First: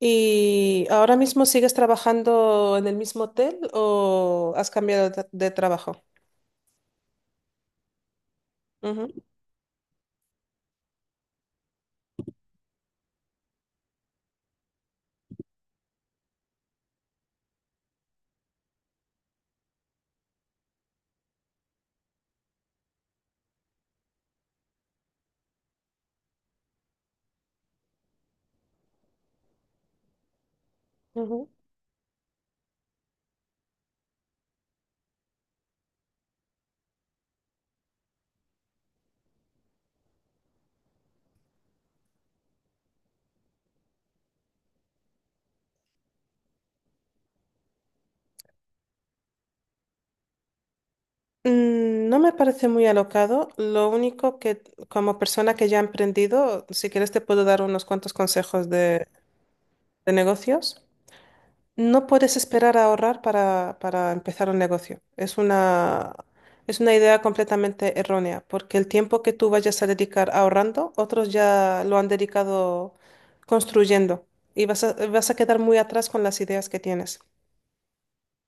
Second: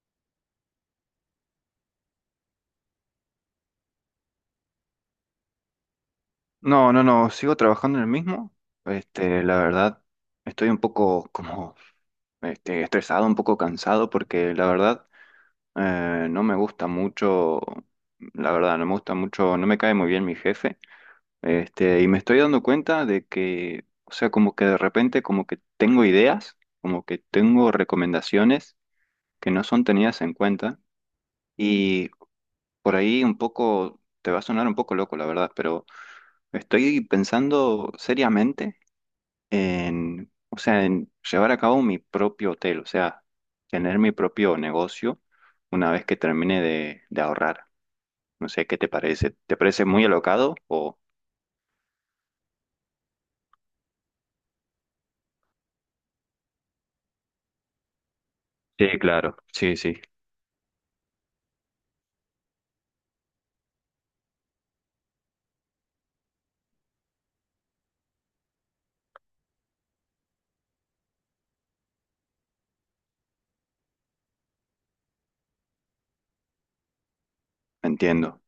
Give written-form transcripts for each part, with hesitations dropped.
¿Y ahora mismo sigues trabajando en el mismo hotel o has cambiado de trabajo? No, no, no, sigo trabajando en el mismo. Ujú, La verdad, estoy un poco como estresado, un poco cansado, porque la verdad, no me gusta mucho, la verdad, no me gusta mucho, no me cae muy bien mi jefe. Y me estoy dando cuenta de que, o sea, como que de repente como que tengo ideas, como que tengo recomendaciones que no son tenidas en cuenta. ujú. Y por ahí un poco, te va a sonar un poco loco, la verdad, pero estoy pensando seriamente en, o sea, en llevar a cabo mi propio hotel, o sea, tener mi propio negocio una vez que termine de ahorrar. No sé, ¿qué te parece? ¿Te parece muy alocado o…? Mm. No me parece muy alocado. Lo único que como persona que ya ha emprendido, si quieres te puedo dar unos cuantos consejos Sí, de, claro, sí, sí, de negocios. No puedes esperar a ahorrar para empezar un negocio. Es una idea completamente errónea, porque el tiempo que tú vayas a dedicar ahorrando, otros ya lo han dedicado construyendo y vas a quedar muy atrás con las ideas que tienes. entiendo,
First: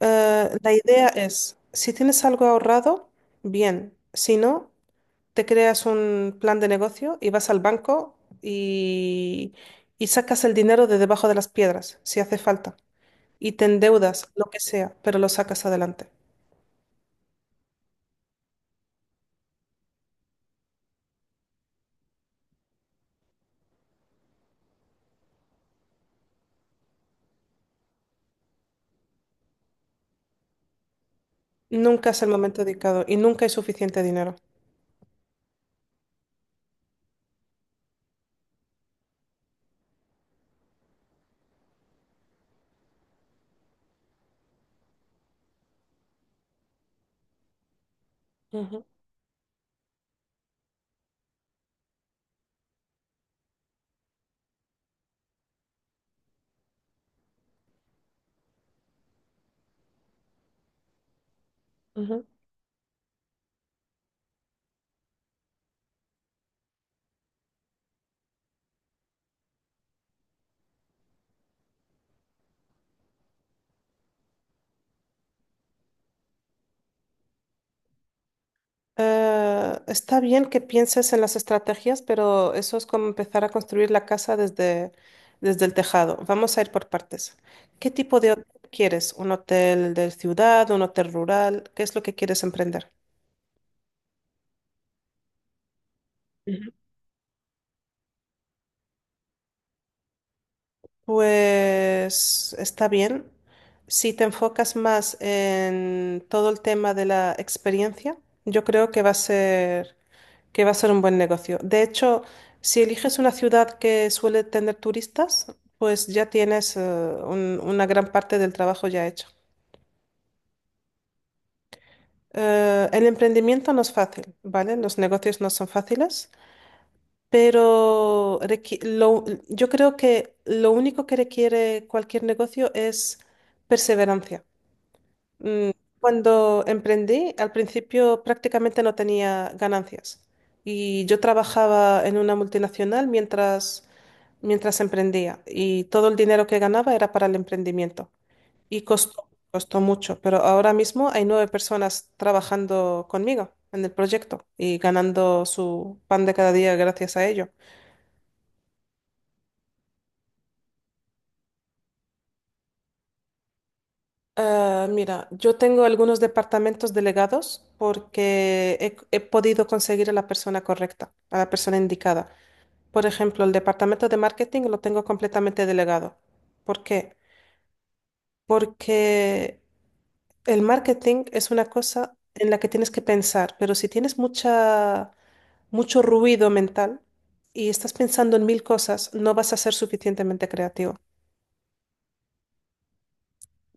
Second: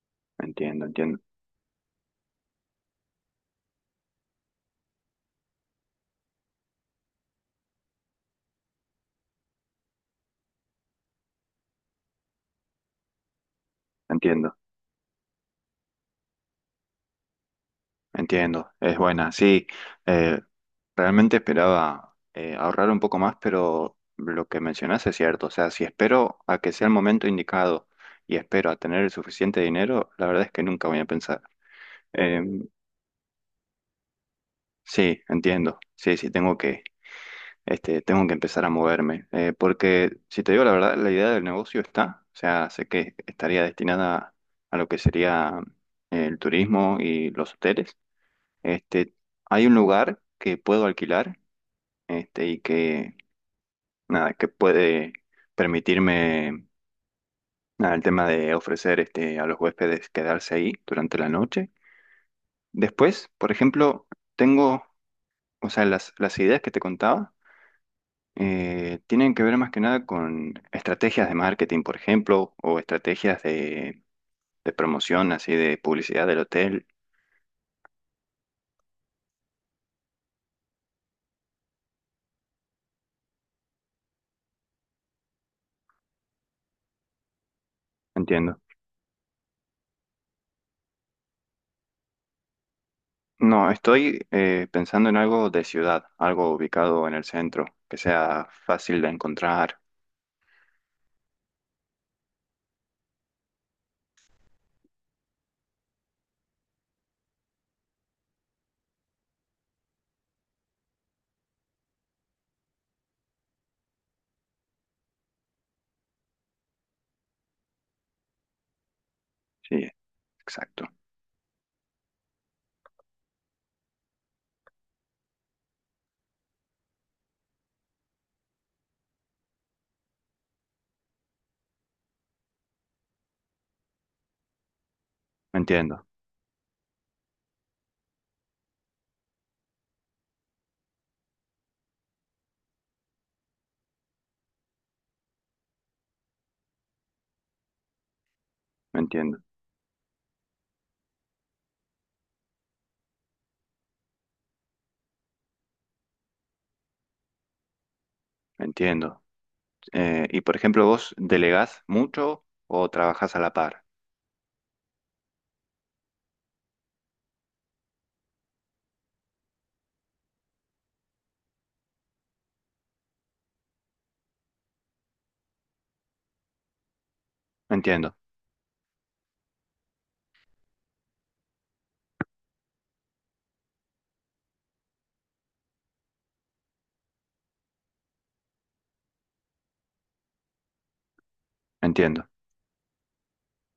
La entiendo, idea entiendo, es, si tienes algo ahorrado, bien. Si no, te creas un plan de negocio y vas al banco y, y sacas el dinero de debajo de las piedras, si hace falta y te endeudas, lo entiendo, que sea, pero lo sacas adelante. entiendo. Es buena, sí. eh, realmente esperaba ahorrar un poco más, pero lo que mencionas es cierto. O sea, si espero a que sea el momento indicado y espero a tener el suficiente dinero, la verdad es que nunca voy a pensar. Nunca es el momento Em, dedicado y nunca hay suficiente dinero. Sí, entiendo. Sí, sí, tengo que empezar a moverme. Porque, si te digo la verdad, la idea del negocio está. O sea, sé que estaría destinada a lo que sería el turismo y los hoteles. Ujú, Este, Hay un lugar que puedo alquilar, y que, nada, que puede permitirme, nada, el tema de ofrecer, a los huéspedes quedarse ahí durante la noche. ujú. Después, por ejemplo, tengo, o sea, las ideas que te contaba. Tienen que ver más que nada con estrategias de marketing, por ejemplo, o estrategias de promoción, así de publicidad del hotel. Está bien que pienses en las estrategias, pero eso es como empezar a construir la casa desde el tejado. Vamos a ir por partes. ¿Qué tipo de hotel Entiendo. quieres? ¿Un hotel de ciudad, un hotel rural? ¿Qué es lo que quieres emprender? No, estoy pensando en algo de ciudad, algo ubicado en el centro, que sea fácil de encontrar. Pues está bien. Si te enfocas más en todo el tema de la experiencia, yo creo que va a ser, que va a ser un buen negocio. De hecho, si eliges una ciudad que suele tener turistas, pues ya tienes una gran parte del trabajo ya hecho. Sí, exacto. El emprendimiento no es fácil, ¿vale? Los negocios no son fáciles, pero yo creo que lo único que requiere cualquier negocio es perseverancia. Me Mm, entiendo, Cuando emprendí, al principio prácticamente no tenía ganancias y yo trabajaba en una multinacional mientras emprendía y todo el dinero que ganaba era para el emprendimiento y me costó, entiendo, costó mucho, pero ahora mismo hay 9 personas trabajando conmigo en el proyecto y ganando su pan de cada día gracias a ello. me entiendo. Y por ejemplo, ¿vos delegás mucho o trabajás a la par? Ah, mira, yo tengo algunos departamentos delegados porque he podido conseguir a la persona correcta, a la persona indicada. Por ejemplo, el departamento de marketing lo tengo completamente delegado. ¿Por qué? Entiendo, Porque el marketing es una cosa en la que tienes que pensar, pero si tienes mucha, mucho ruido mental y estás pensando en mil cosas, no vas a ser suficientemente creativo. entiendo.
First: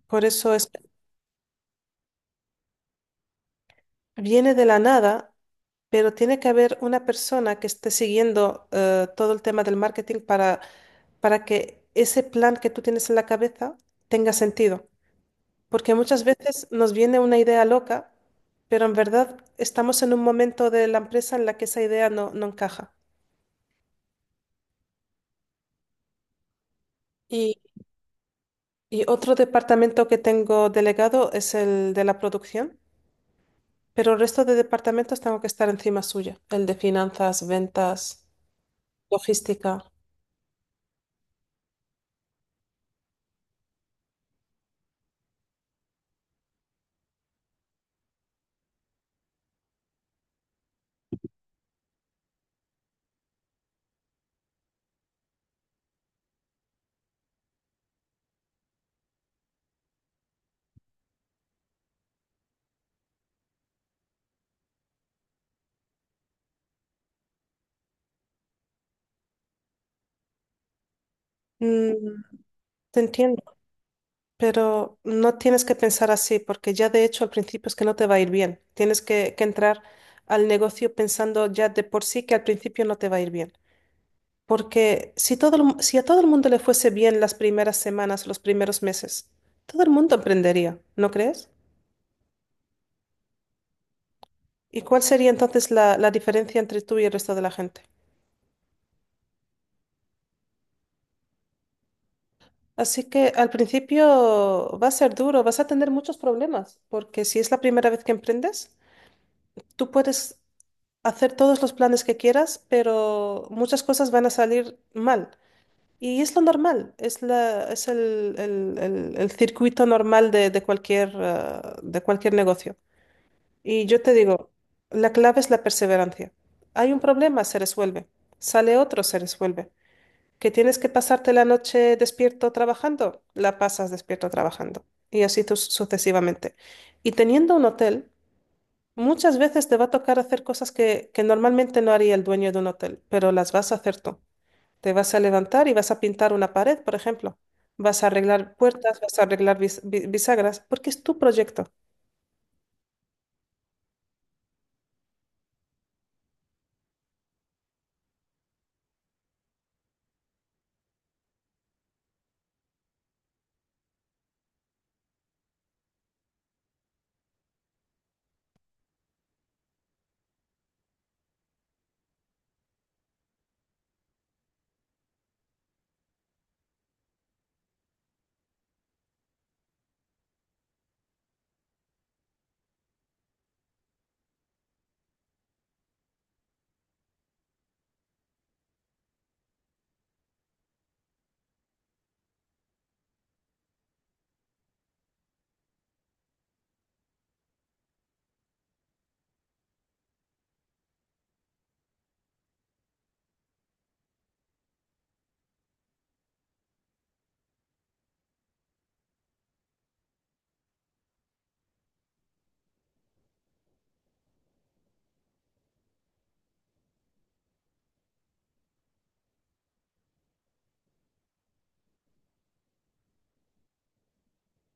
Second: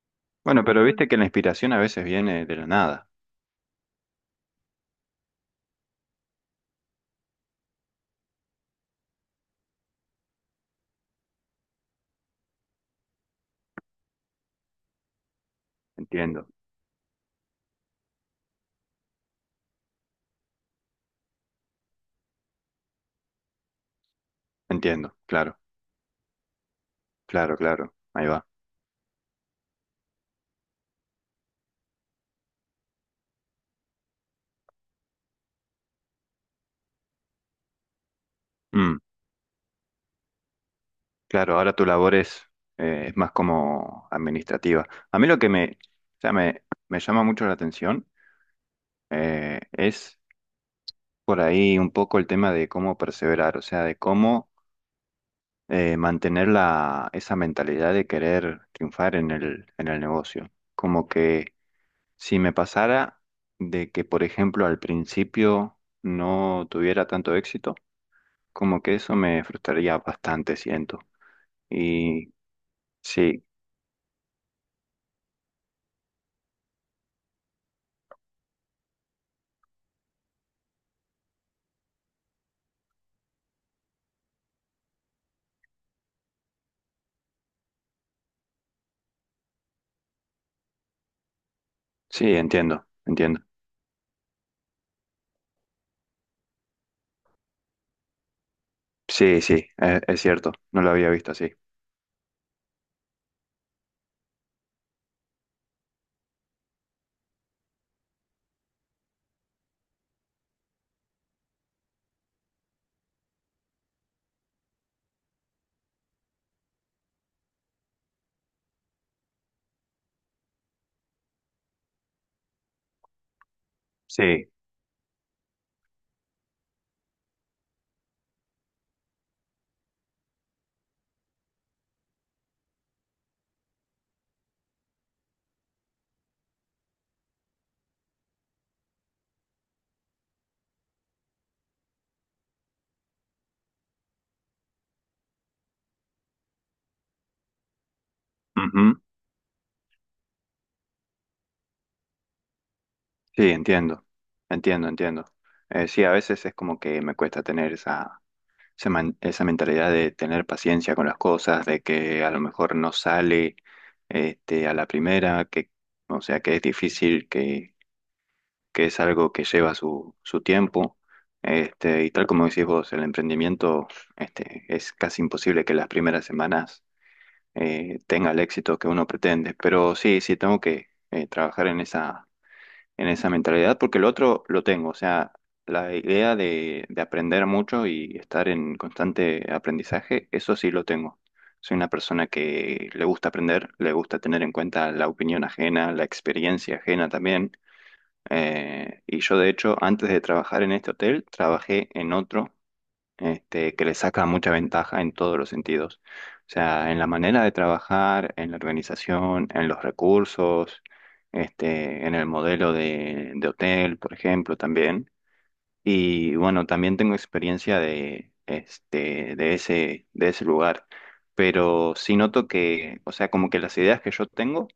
Por eso Bueno, es, pero viste que la inspiración a veces viene de la nada. viene de la nada, pero tiene que haber una persona que esté siguiendo todo el tema del marketing para que ese plan que tú tienes en la cabeza tenga sentido. Porque muchas Entiendo, veces nos viene una idea loca, pero en verdad estamos en un momento de la empresa en la que esa idea no, no encaja. entiendo, claro. Y, Claro, claro, ahí va. y otro departamento que tengo delegado es el de la producción, pero el resto de departamentos tengo que estar encima suya, el de finanzas, ventas, Mm, logística. claro, ahora tu labor es más como administrativa. A mí lo que me, o sea, me llama mucho la atención, es por ahí un poco el tema de cómo perseverar, o sea, de cómo, mantener esa mentalidad de querer triunfar en el negocio. Como que si me pasara de que, por ejemplo, al principio no tuviera tanto éxito, como que eso me frustraría bastante, siento. Mm, Y Te entiendo, sí, pero no tienes que pensar así, porque ya de hecho al principio es que no te va a ir bien. Tienes que entrar al negocio pensando ya de por sí que al principio no te va a ir bien. Porque si, si a todo el mundo le fuese bien las primeras semanas, los primeros meses, todo el mundo emprendería, ¿no crees? sí, entiendo, entiendo. ¿Y cuál sería entonces la diferencia entre tú y el resto de la gente? Sí, sí, es cierto, no lo había visto así. Así que al principio va a ser duro, vas a tener muchos problemas, porque si es la primera vez que emprendes, tú puedes hacer todos los planes que quieras, pero muchas cosas van a salir mal. Y es lo normal, es la, es el, el circuito normal de cualquier, de cualquier negocio. Y yo te Sí, digo, la clave es la perseverancia. Hay un problema, se resuelve. Sale otro, se resuelve. ¿Que tienes que pasarte la noche despierto trabajando? La pasas despierto trabajando. Y así tú sucesivamente. Y teniendo un hotel, muchas veces te va a tocar hacer cosas que normalmente no haría el dueño de un hotel, pero las vas a hacer tú. Te vas a levantar y vas a pintar una pared, por ejemplo. Vas a arreglar ujú, puertas, vas a arreglar bisagras, porque es tu proyecto. sí, entiendo, entiendo, entiendo. Sí, a veces es como que me cuesta tener esa mentalidad de tener paciencia con las cosas, de que a lo mejor no sale a la primera, o sea, que es difícil, que es algo que lleva su tiempo. Y tal como decís vos, el emprendimiento, es casi imposible que las primeras semanas, tenga el éxito que uno pretende. Pero sí, sí, tengo que, trabajar en esa mentalidad porque el otro lo tengo. O sea, la idea de aprender mucho y estar en constante aprendizaje, eso sí lo tengo. Soy una persona que le gusta aprender, le gusta tener en cuenta la opinión ajena, la experiencia ajena también. Y yo, de hecho, antes de trabajar en este hotel, trabajé en otro, que le saca mucha ventaja en todos los sentidos. O sea, en la manera de trabajar, en la organización, en los recursos, en el modelo de hotel, por ejemplo, también. Y bueno, también tengo experiencia de ese lugar. Pero sí noto que, o sea, como que las ideas que yo tengo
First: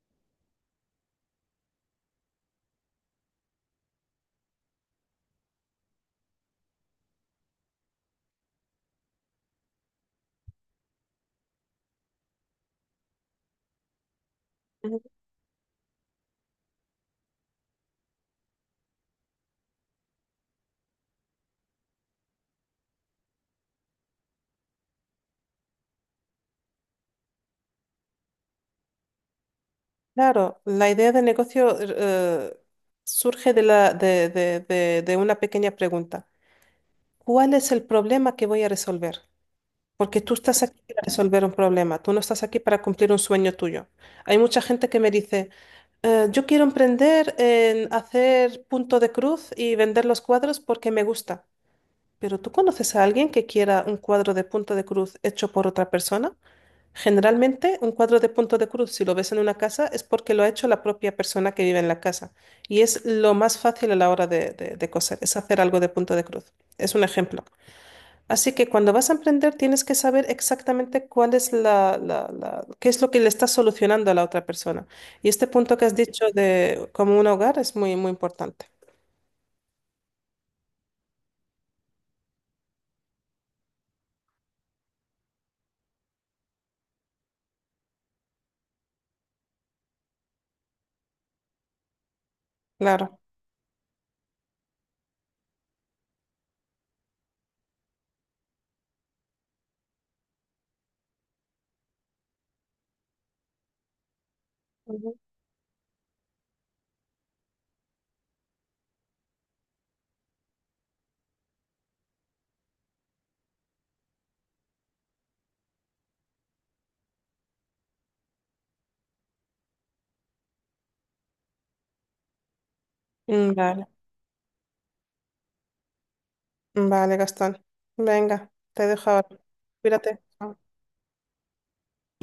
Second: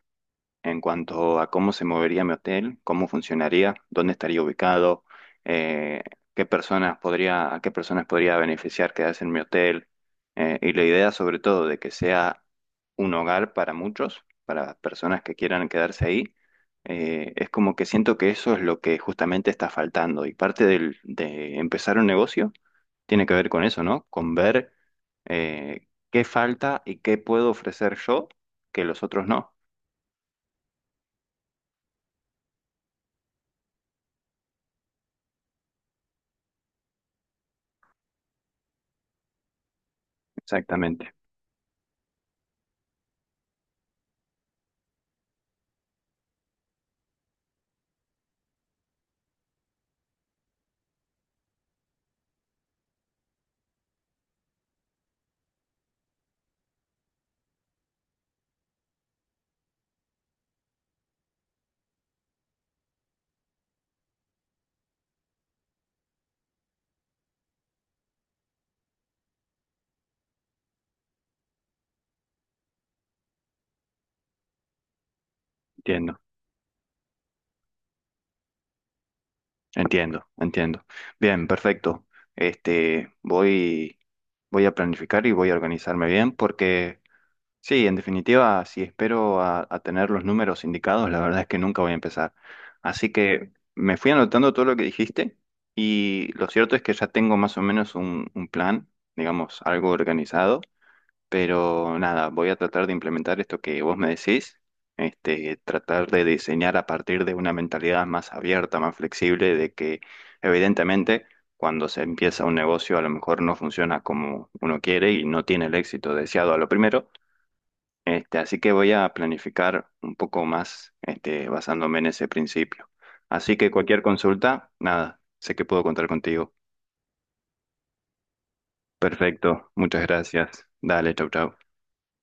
en cuanto a cómo se movería mi hotel, cómo funcionaría, dónde estaría ubicado, eh, qué personas podría, a qué personas podría beneficiar quedarse en mi hotel, y la idea sobre todo de que sea un hogar para muchos, para personas que quieran quedarse ahí, es como que siento que eso es lo que justamente está faltando y parte de empezar un negocio tiene que ver con eso, ¿no? Con ver, qué falta y qué puedo ofrecer yo que los otros no. Claro, la idea de negocio surge de de una pequeña pregunta. ¿Cuál es el problema que voy a resolver? Porque tú estás aquí para Exactamente. resolver un problema, tú no estás aquí para cumplir un sueño tuyo. Hay mucha gente que me dice, yo quiero emprender en hacer punto de cruz y vender los cuadros porque me gusta. Pero ¿tú conoces a alguien que quiera un cuadro de punto de cruz hecho por otra persona? Generalmente, un cuadro de punto de cruz, si lo ves en una casa, es porque lo ha hecho la propia persona que vive en la casa. Y es lo más fácil a la hora de, de coser, es hacer algo de punto de cruz. Es un ejemplo. Así que cuando vas a emprender, tienes que saber exactamente cuál es la, qué es lo que le estás solucionando a la otra persona. Y este punto que has Entiendo, dicho de como un hogar es muy, muy importante. entiendo, entiendo. Bien, perfecto. Este, voy, voy a planificar y voy a organizarme bien porque, sí, en definitiva, si espero a tener los números indicados, la verdad es que nunca voy a empezar. Así Claro. que me fui anotando todo lo que dijiste y lo cierto es que ya tengo más o menos un plan, digamos, algo organizado. Pero nada, voy a tratar de implementar esto que vos me decís, Ujú. Tratar de diseñar a partir de una mentalidad más abierta, más flexible, de que evidentemente cuando se empieza un negocio a lo mejor no funciona como uno quiere y no tiene el éxito deseado a lo primero. Así que voy a planificar un poco más, basándome en ese principio. Mm, Así que Vale, cualquier consulta, nada, sé que puedo contar contigo. vale, Gastón. Venga, te dejo ahora. Perfecto, muchas Cuídate. Chao. gracias. Dale, chau, chau.